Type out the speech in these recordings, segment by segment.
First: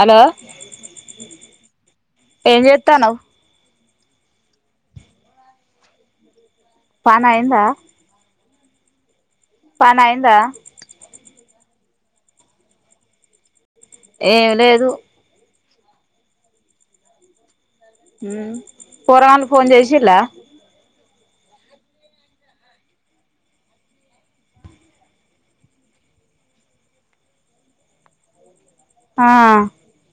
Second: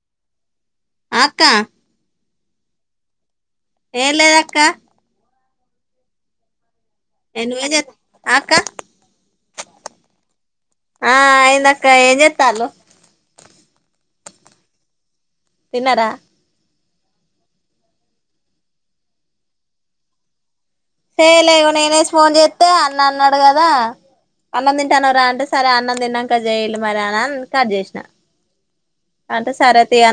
Hello ఆ అక్క ఏం జేతానావు ఏం లేదక్కా పని అయిందా నువ్వేం జేతన్నావ్ పానాయందా ఆ అయిందక్క ఏం జేత్తాలు ఏమి లేదు తిన్నారా పోరంగల్లు ఫోన్ చేసిల్ల చేయాలే ఇగో నేనే ఫోన్ చేస్తే అన్న అన్నాడు కదా అన్నం తింటానురా అంటే సరే అన్నం తిన్నాక చేయలే మరి అన్న అ కట్ చేసిన ఆ అంట సరది అ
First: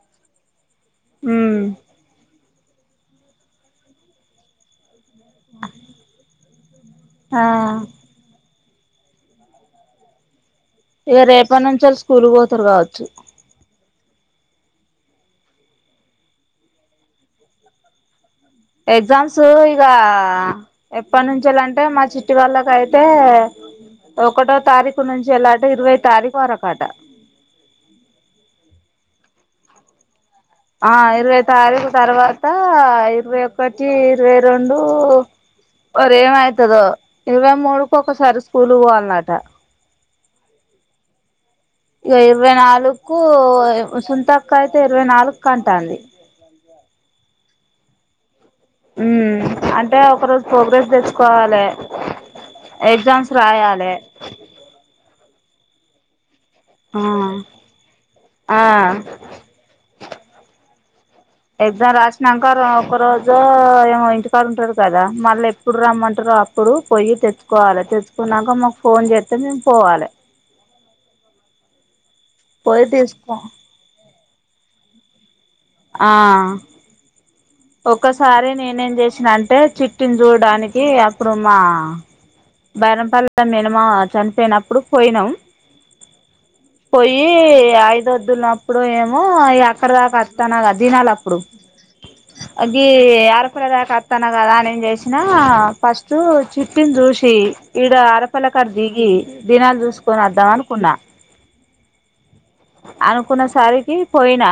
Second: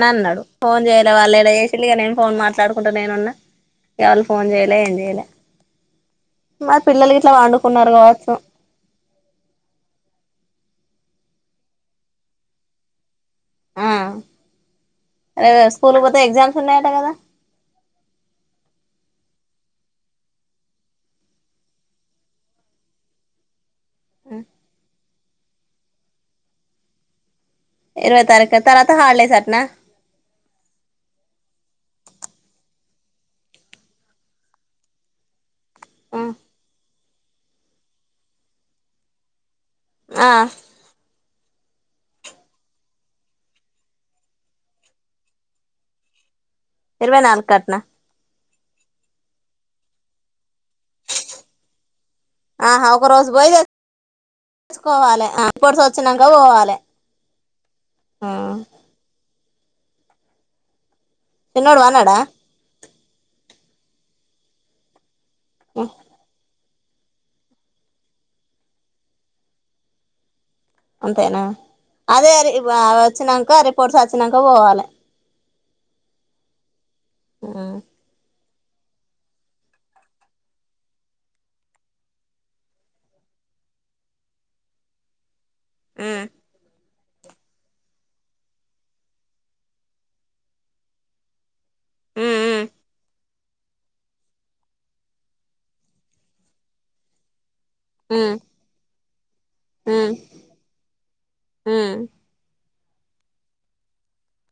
అ అన్నాడు ఫోన్ చేయలే వాళ్ళు ఎలా ఉమ్ చేససిగా నేను ఫోన్ మతాను మాట్లాడుకుంటా నేను ఉన్నా ఇవాళ్ళు ఫోన్ చేయలే ఏం చేయలే అ మరి పిల్లలు ఇట్లా వండుకున్నారు కావచ్చు ఇక రేపటి నుంచి వాళ్ స్కూల్ పోతారు కావచ్చు ఆ అరే స్కూల్ పోతే ఎగ్జామ్స్ ఉన్నాయట కదా ఎగ్జామ్స్ ఇక ఎప్పటి నుంచాలంటే మా చిట్టి వాళ్ళక అయితే ఒకటో తారీఖు నుంచి ఎలాట ఇరవై తారీఖు వరకట ఇరవై తారఖ తర్వాత హడలే సార్నా ఆ ఇరవై తారీఖు తర్వాత ఇరవై ఒకటి ఇరవై రెండు వరేమవుతుందో ఇరవై మూడుకు ఒకసారి స్కూల్ పోవాలన్నట ఆ ఇక ఇరవై నాలుకు సుంతక్క అయితే ఇరవై నాలుక్ అంటాంది ఇరవై నాలుకట్నా ఉ అంటే ఒక రోజు ప్రోగ్రెస్ తెచ్చుకోవాలి ఆహా ఒక రోజు పోయిసుకోవాలికోటి వచ్చినక ఆ ఆ చిన్నోడు ఎగ్జామ్ పన్నాడా రాసినాంక ఒక రోజు ఏమో ఇంటికాడు ఉంటారు కదా మళ్ళీ ఎప్పుడు రమ్మంటారు ఇప్పుడు పోయి తెచ్చుకోవాలి తెచ్చుకున్నాక మాకు ఫోన్ చేస్తే మేము పోవాలి అంతేనా అదే పోయి తీసుకో వచ్చినాక రిపోర్ట్స్ వచ్చాక పోవాలి ఆ ఒసారి నే నన్నం చేసినంటే చిట్టిని చూడడానికి అప్పుడు మా బరంపల్ మేనమా చనిపోయినప్పుడు పోయినాం ఆ పోయి ఐదు వద్దున్నప్పుడు ఏమో ఎక్కడ దాకా వస్తనగా తినాలి అప్పుడు అది ఆరకుడదకస్తానా కదా అని ఏం చేసినా ఫస్ట్ చట్టింది చూసి ఈడ అరపిల కారు దిగి దినాలు చూసుకొని వద్దాం అనుకున్నా ఆ అనుకున్నసరికి పోయినా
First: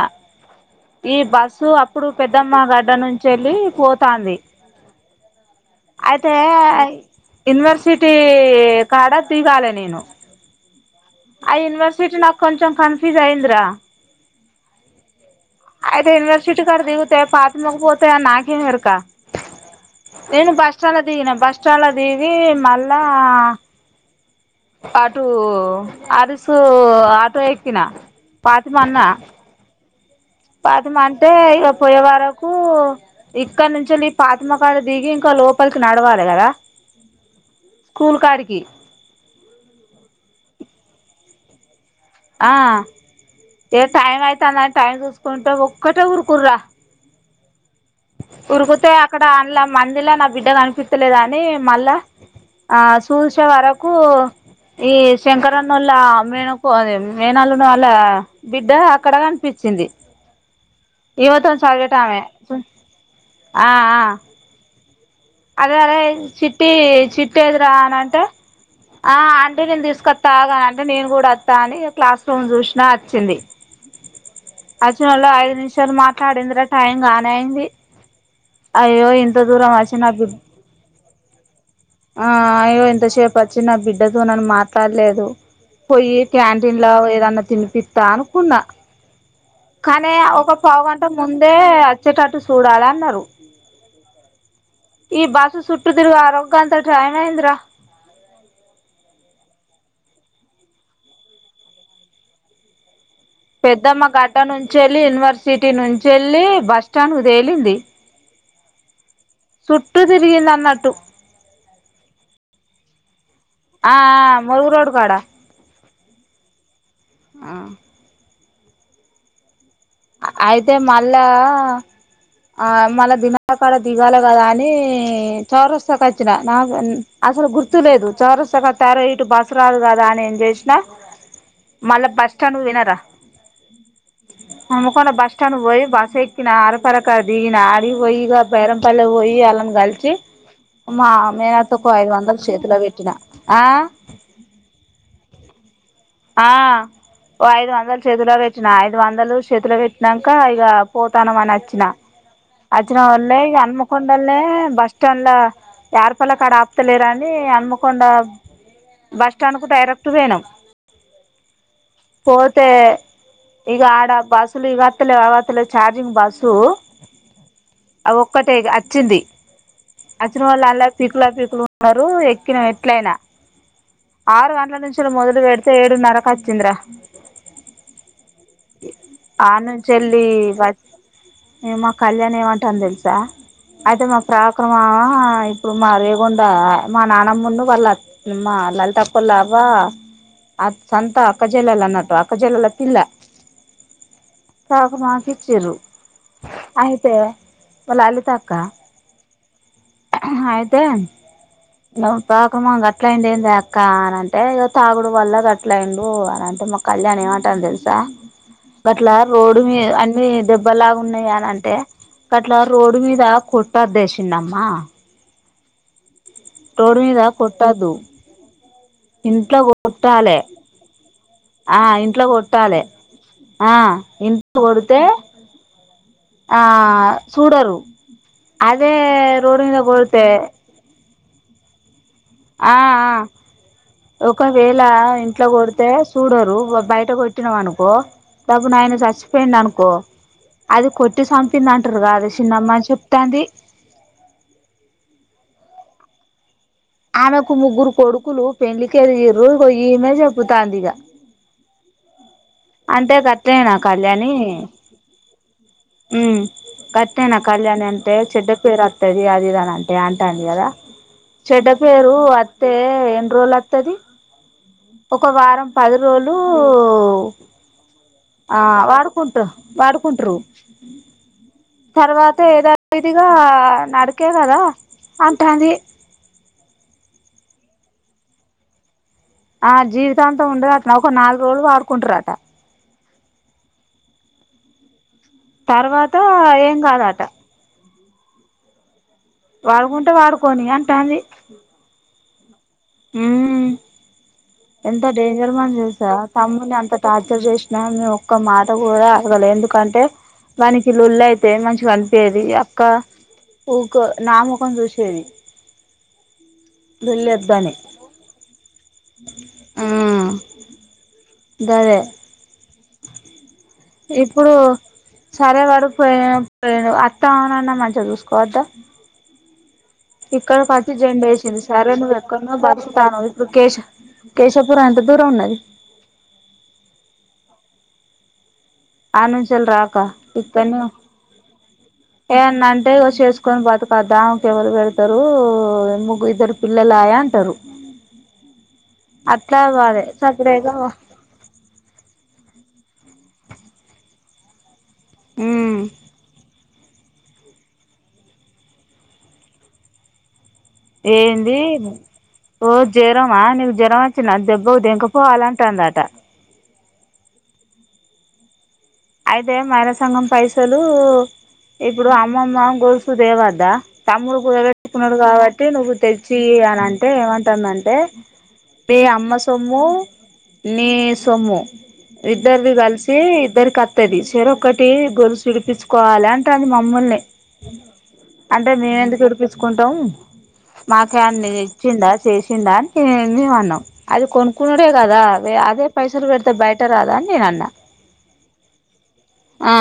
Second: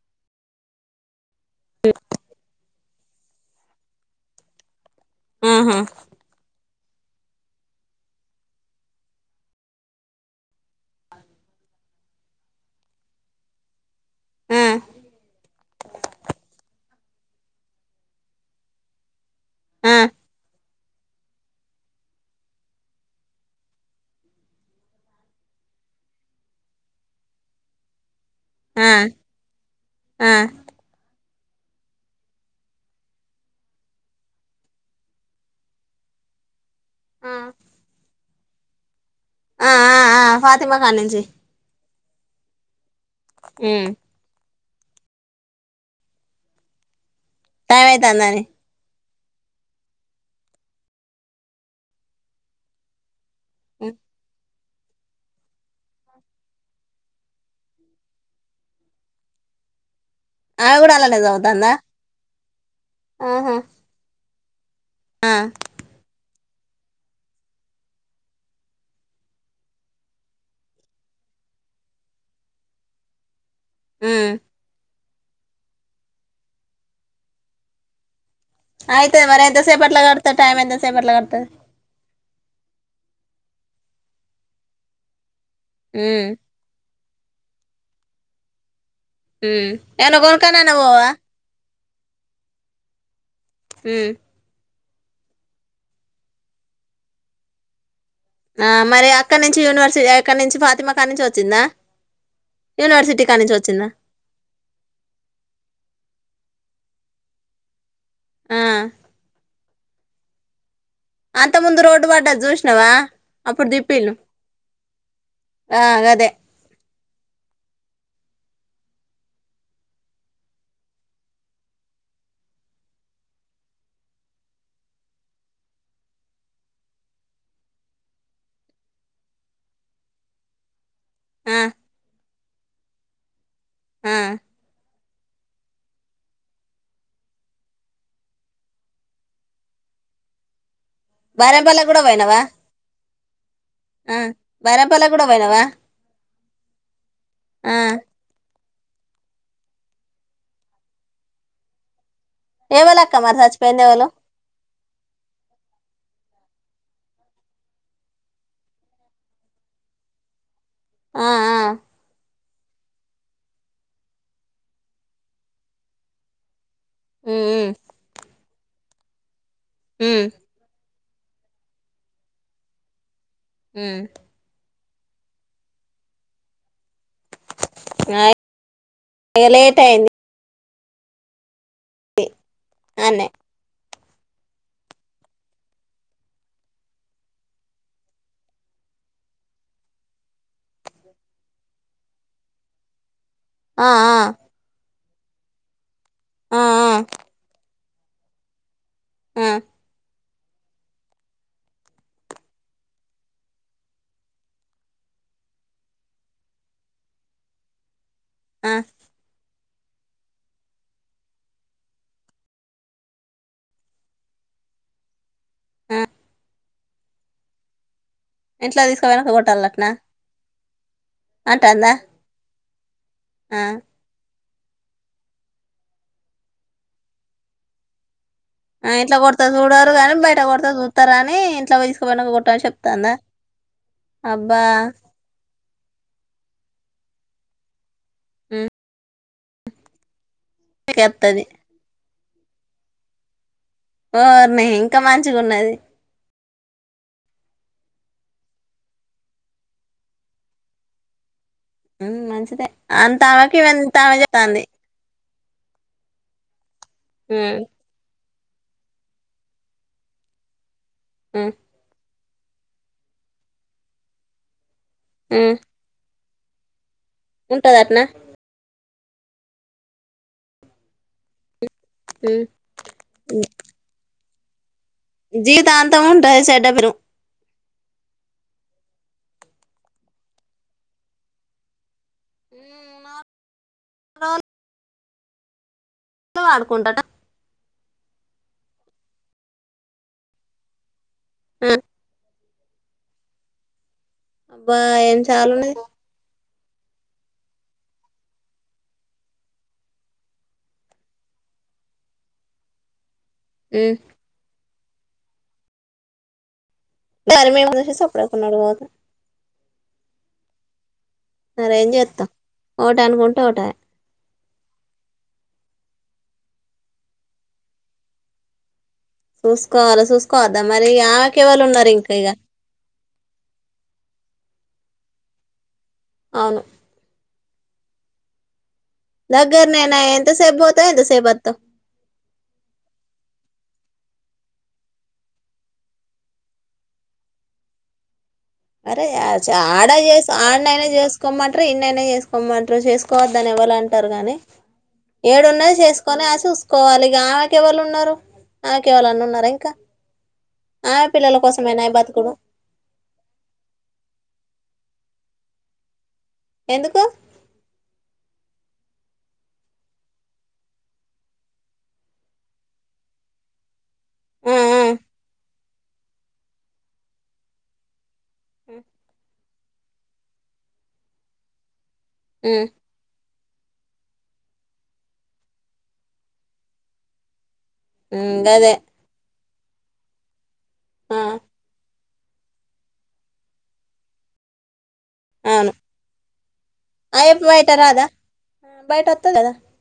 ఈ బస్సు అప్పుడు పెద్దమ్మ గ ఇడ నుంచి వెళ్ళి పోతుంది అయితే యూనివర్సిటీ కార్డ తీగాలి నేను ఆ యూనివర్సిటీ నకంచం ఫీజ అయింద ఆయితే ఎషటీ కర్దు పాత్ మగపోతే నాకర్కా నేను బాస్ బస్ల దిగి న బస్ స్టాాల దిగి మళ్ళా ఆటూ అరిసు ఆటో ఎతనా పాదిమాన్నా పాదమాన్ అయితే ఇక పోయే వరకు ఇక్కడ నుంచి పాతమకాయ దిగి ఇంకా లోపలికి నడవాలి గారా ఆ పుల్కకి ఆ ఆ ఆ ఫాతిమ కా నుంచి ఆ తె టైమయితేనా టైన్ చూసుకుంటా ఒక్కటే ఉఊరుకుర్రా సామైతాందని అక్కడ అందు మందిలా నా బిడ్డ కనిపించలేదు అని మళ్ళా ఆ చూల్చే వరకు ఈ శంకరన్నళ్ళ మేనకు మేనాఅల్లుని వల్ల బిడ్డ అక్కడ కనిపిస్తు చింది ఆమె కూడా అలానే ఇమీతోనే చదువుతుందా సద్వేటమే ఆహా ఆ ఆ అదే అదే చిట్టి చిట్టి ఎదీరా అని అంటే ఆ ఆంటీ నేను తీసుకొస్తాగా అంటే నేను కూడా వస్తా అని క్లాస్ రూమ్ చూసినా వచ్చింది హుమ్మ్ అచినోల్లే ఐదు నిమిషాలు మాట్లాడిందిరా టైం గానే అయింది అయ్యో ఇంత దూరం అ ట్లా కత టైమ్ ఎంత సేపట్ల గడుస్తాది ఆ అయ్యో ఇంతసేపు వచ్చి నా బిడ్డతో నన్నని మాట్లాడలేదు పోయి కడుతుంది క్యాంటీన్ లా దన్న తినిపిస్తా అనుకున్నా ఉమ్ కానీ ఏమన్నా ఒక కొనుక్కనన్న పావుగంట పోవా ముందే వచ్చేటటు చూడాలి అన్నారు హుమ్మ్ ఈ బస్సు సుట్టు తిరగ రొంకంత టైమ్ అయిందిరా ఆ మరి అక్కడ నుంచి యూనివర్సిటీ అక్కడి నుంచి ఫాతిమ అక్కడ నుంచి వచ్చిందా యనివర్సిటీ పెద్దమ్మ గడ్డ నుంచెల్లి యూనివర్సిటీ నుంచెల్లి బస్ స్టాండ్ ఉ తేలింది ఆ చుట్టూ తిరిగిందన్నట్టు అంత ముందు రోడ్డు పడ్డది చూసినవా ఆ మరుగు రోడ్కోడా ఆ గదే ఆ అయితే మళ్ళా ఆ మళ్ళా దినకాడ దిగాాల కదా అని చౌరస్తా వచ్చిన నాకు అసలు గుర్తులేదు చౌరస్తా అరె ఇటు బస్ రాదు కదా అని ఏం చేసినా ఆ మళ బస్ స్టాండ్ కు దినార ఆ హనుమకొండ బస్ స్టాండ్కు పోయి బస్ ఎక్కిన ఆర పరకది నాడిగి పోయిక బేరం పల్ల పోయి అలా కలసి మా మేనత్త బైరంపల్లికి ఒక కూడా ఐదు వందలు పోయినావా చేతిలో పెట్టిన ఆ ఆ వరంపలే కూడా పోయినవ ఆ ఓ ఐదు వందాలు చేతుల వచ్చ ఐదు వందలు చేతులో పెట్టినాక ఇక పోతాన అని వచ్చినా ఎవలక్క మరి అచినమొల్లె ఈ చచ్చిపోయింది ఎవలు అనుమకండనే బస్ స్టాండ్ల ఏర్పల్లి కాడ ఆపుతలేరా అని అన్మకొండ బస్ స్టాండ్ కు డైరెక్ట్ వేనాం ఆ ఆ పో తే ఈగ ఆడ బస్సులు ఇగ అట్టలేవ్ ఆగ అట్టలేవ్ చార్జింగ్ బస్సు ఉమ్ ఉమ్ అ ఒక్కటే వచ్చింది ఉమ్ వచ్చిన వాళ్ళ అలా పీకులా పీకులు ఉన్నారు ఎక్కిన ఎట్లయినా ఉమ్ ఆరు గంటల నుంచి మొదలు పెడు ఏడు నరకు హచ్చింద్ర ఆ ఇగ లేట్ అయింది అనుంచెల్లి ఏ మా కళ్యాణ ఏమంటాఅంది తెలుసా అన్నే అయితే మా ప్రాక్రమా ఇప్పుడు మా రేగుొంండ మా నానమ్మం వాళ్ళుమా అల్ తప్పల్ల అవ్వ అ సంత అక్కజల ఎలా అన్నట్టు అక్కజల ఎలా తిల్ల ఆ ఆ క మచిండ్లు ఆ ఆ అయితే మా లలిత అక్క హ్మ్మ్ అయితేా కాకమల్లు అట్ల అయిండేందే అక్క అని అంటే ఇగ తాగుడు వల్ల అట్లాండు అ అంటే మా కళ్యాణ్ ఏమంటా తెలుసా ఆ అట్లా రోజ ఇప్పుడు మీ అన్నిీ దెబ్బలాగా ఉన్నాయి అని అంటే అట్లా రోడ్ మీద కొట్టాట్టేసిందమ్మా ఆ రోడ్డు మీద కొట్టదు ఇంట్లో తీసుకపోయినంక ఇంట్లో కొట్టాలటనా కొట్టాలె ఆ అంటాందా ఇంట్లో కొట్టాలె ఆ ఇంట్ కొడితే ఆ సూడరు ఆ అదే రోడ్డు మీద కొడితే తరాని ఇంట్ల పోయ్ ఆ ఆ అబ్బా ఒకవేళ ఇంట్లో కొడితే సూడరు ఓ బయట కొట్టినాం అనుకో తగు ఉమ్, నాయన చచ్చిపోయిండనుకో అది కొట్టి ఎత్తది చంపిందంటరుగా ఉంటుంది చిన్నమ్మ చెప్తంది ఓర్నీ ఇంకా మంచిగున్నది ఆమెకు ముగ్గురు కొడుకులు పెండ్లికెదిగిర్రు ఇగో ఈమె చెపుతాంది ఇగ అంటే అంతావకి గట్నేనా ఇంతావ చేత్తంది ఉ గట్టేనా ఉమ్, కళ్యాణి అంతే చెడ్డ పేరు వత్తది అదిదాని అంటే అంటాంది కదా ఉమ్, ఇపుడు అత్తే ఎన్ని రోజులోత్తది ఒక ఉమ్, వారం పది రోజులు ఉంటది అట్నా ఆ వారు కుంట్రు వాడుకుంట్రు తర్వాత ఉమ్. యధావిధిగా నడకే కదా అంటాంది జీవితాంతము ఉంటది సెటపిను ఆ జీవితాంతం ఉండదు అట ఒక నాలుగు రోజులు వాడుకుంటరట నాల్ తర్వాత ఏం కాదట వాడుకుంటే వాడుకోని అంటాంది ఆ హ్మ్ అబ్బా ఎంత ఏం డేంజర్ చాలు మని ఉన్నది తెల్సా తమ్ముని అంత టార్చర్ చేసినా ఆమె ఒక్క మాట కూడా అడగలే ఎందుకంటే వానికి లొల్లయితే మంచిగనిపీయది అక్క ఉమ్, ఊకో నా ముఖం చూసేది లొల్లి వద్దని గరిమేమి సప్పుడవుతున్నాడు కాక మ్మ్ మరేం చేత్తం ఒకటనుకుంటే ఒకటాయ ఇప్పుడు సరే వాడు పోయిన పోయిర్రు అత్తమామ నన్న మంచిగా చూసుకోవద్దా చూసుకోవాలి ఇక్కడ చూసుకోవద్దా మరి పట్టు ఆమెకి జనరేషన్ ఎవరు ఉన్నారు సరే నువ్వు ఇంకా ఇక ఎక్కడనో బతుకుతానవ్ ఇప్పుడు కేశ కేశ్ తొపుర దూరం ఉన్నది అవును ఆన్నుంచెల్లి దగ్గరనేనా రాక ఎంతసేపు ఇక్కన్ను పోతావు ఎంతసేపు వత్తావ్ ఏమన్నంటే అంటే ఇగో చేసుకొని బతుకు పద్దామ కెవరు పెడ్తరు ముగ్గు ఇద్దరు పిల్లలాయ అంటరు అరే ఆడ చే సప్పుడేకా ఆనైనా చేసుకోమంటరు ఇన్నైనా చేసుకోమం ట్రు చేసుకోవద్దాని ఎవలంటరు గాని ఏడున్నా ఉమ్ చేసుకొని ఆ చూసు కోవాలి ఇగ ఆమెకు ఎవాళ్ళున్నారు ఆమెకు ఎవలునున్నరా ఇంక ఏంది ఓ జెరమా జ్వరం వచ్చిన దెబ్బవుదు దెంక పోవాలంటందాట ఎందుకు అయితే మైల సంగం పైసలు ఇప్పుడు అమ్మమ్మ గొలుసు దేవద్దా తమ్ముడు ఆ ఆ కుడపెట్టుకున్నడు కాబట్టి నువ్వు తెచ్చి యాలంటే ఏమంటాందంటే పే అమ్మ సొమ్ము నీ సొమ్ము ఉమ్ ఇద్దరది గల్సి ఇద్దర కత్తి ది సర ఒకక్కటి గొలు విడిపించుకోవాలి అంటారు అంది మమ్మల్ని ఉమ్ అంటే గదే మేము ఎందుకు చరిపించుకుంటాం మాక ఆ అన్ని ఇచ్చిందా చేసిండ అని త అన్నాం అది కొనుకున్న బేగదా అవును అదే పైసలు పెడితే బయటర్ అదా అని అయ్య నేను అన్న బయట రాదా బయట వత్తది కదా ఆ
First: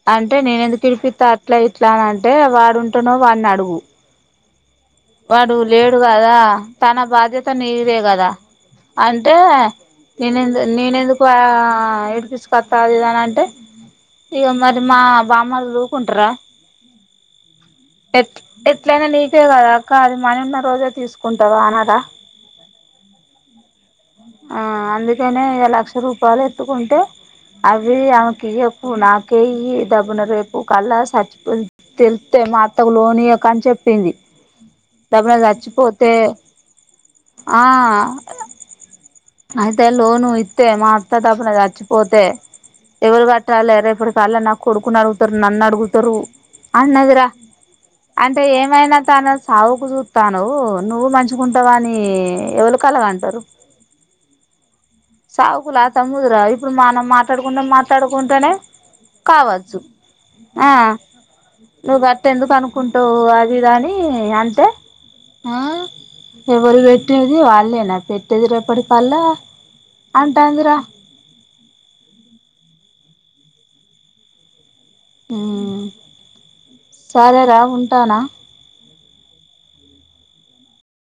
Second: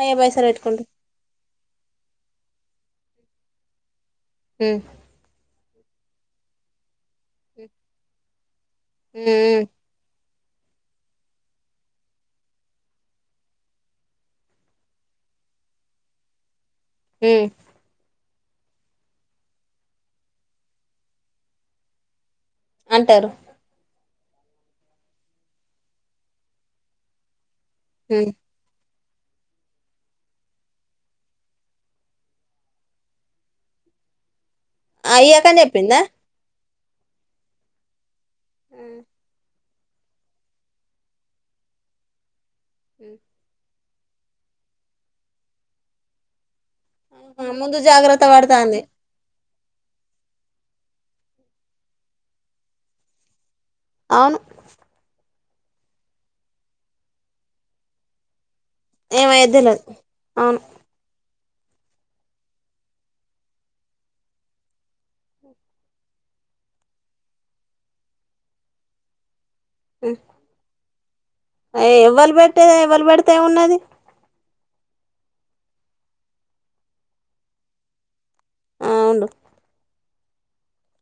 అయ్య అంటే పైసలు నేనెందుకు పెట్టుకుంటూ తిడిపిస్త ఇట్లా ఇట్లా అని అంటే వాడుంటానో వాడిని అడుగు హ అడు లేడు కదా తన బాధ్యత నీరే కదా ఉమ్ అంటే ఉమ్ నేనెందు నేనెందుకు ఏడిపిసుకొస్తాది ఇదని అంటే ఇగ మరి మా బామ్మలు ఊరుకుంటార హ ఎట్ ఎట్లయినా నీటే కదా అక్క అది మన ఉన్న రోజే తీసుకుంటావా అనార అంటారు ఆ అందుకనే ఇ లక్ష రూపాయలు ఎత్తుకుంటే అవి ఉమ్ ఆమెకి నాకే ఈ దడబ్బున రేపు కల్లా సచ్చిపో తెస్తతే మా అత్తకు లోనియక అని చెప్పింది తప్పుడ అయ్యాకని చెప్పిందా వచ్చిపోతే ఆ అ అయితే లోను ఇస్తే మా అత్త తప్పునది చచ్చిపోతే ఎవరు కట్టాలి రేపు ఇప్పటికళ్ల నాకు కొడుకుని అడుగుతారు నన్ను అడుగుతారు అన్నదురా ముందు జాగ్రత్త అంటే పడతాంది ఏమైనా తన సాగుకు చూస్తాను నువ్వు మంచకుంటావ అని ఎవరు కలగ అంటారు అమ్ సాగుకులా తమ్ముదురా ఇప్పుడు మనం మాట్లాడుకుంటే మాట్లాడుకుంటేనే ఏమయ్యేది కావచ్చు తెల్వదు అవును ఆ నువ్వు అత ఎందుకు అనుకుంటావు అది దాని అంతే ఆ ఎవరు పెట్టేది వాళ్ళేనా పెట్టేది రేపటి పల్లా అ ఎవ్వలు పెడితే ఎవ్వలు పెడితే ఉన్నది హ సరేరా ఉంటానా వును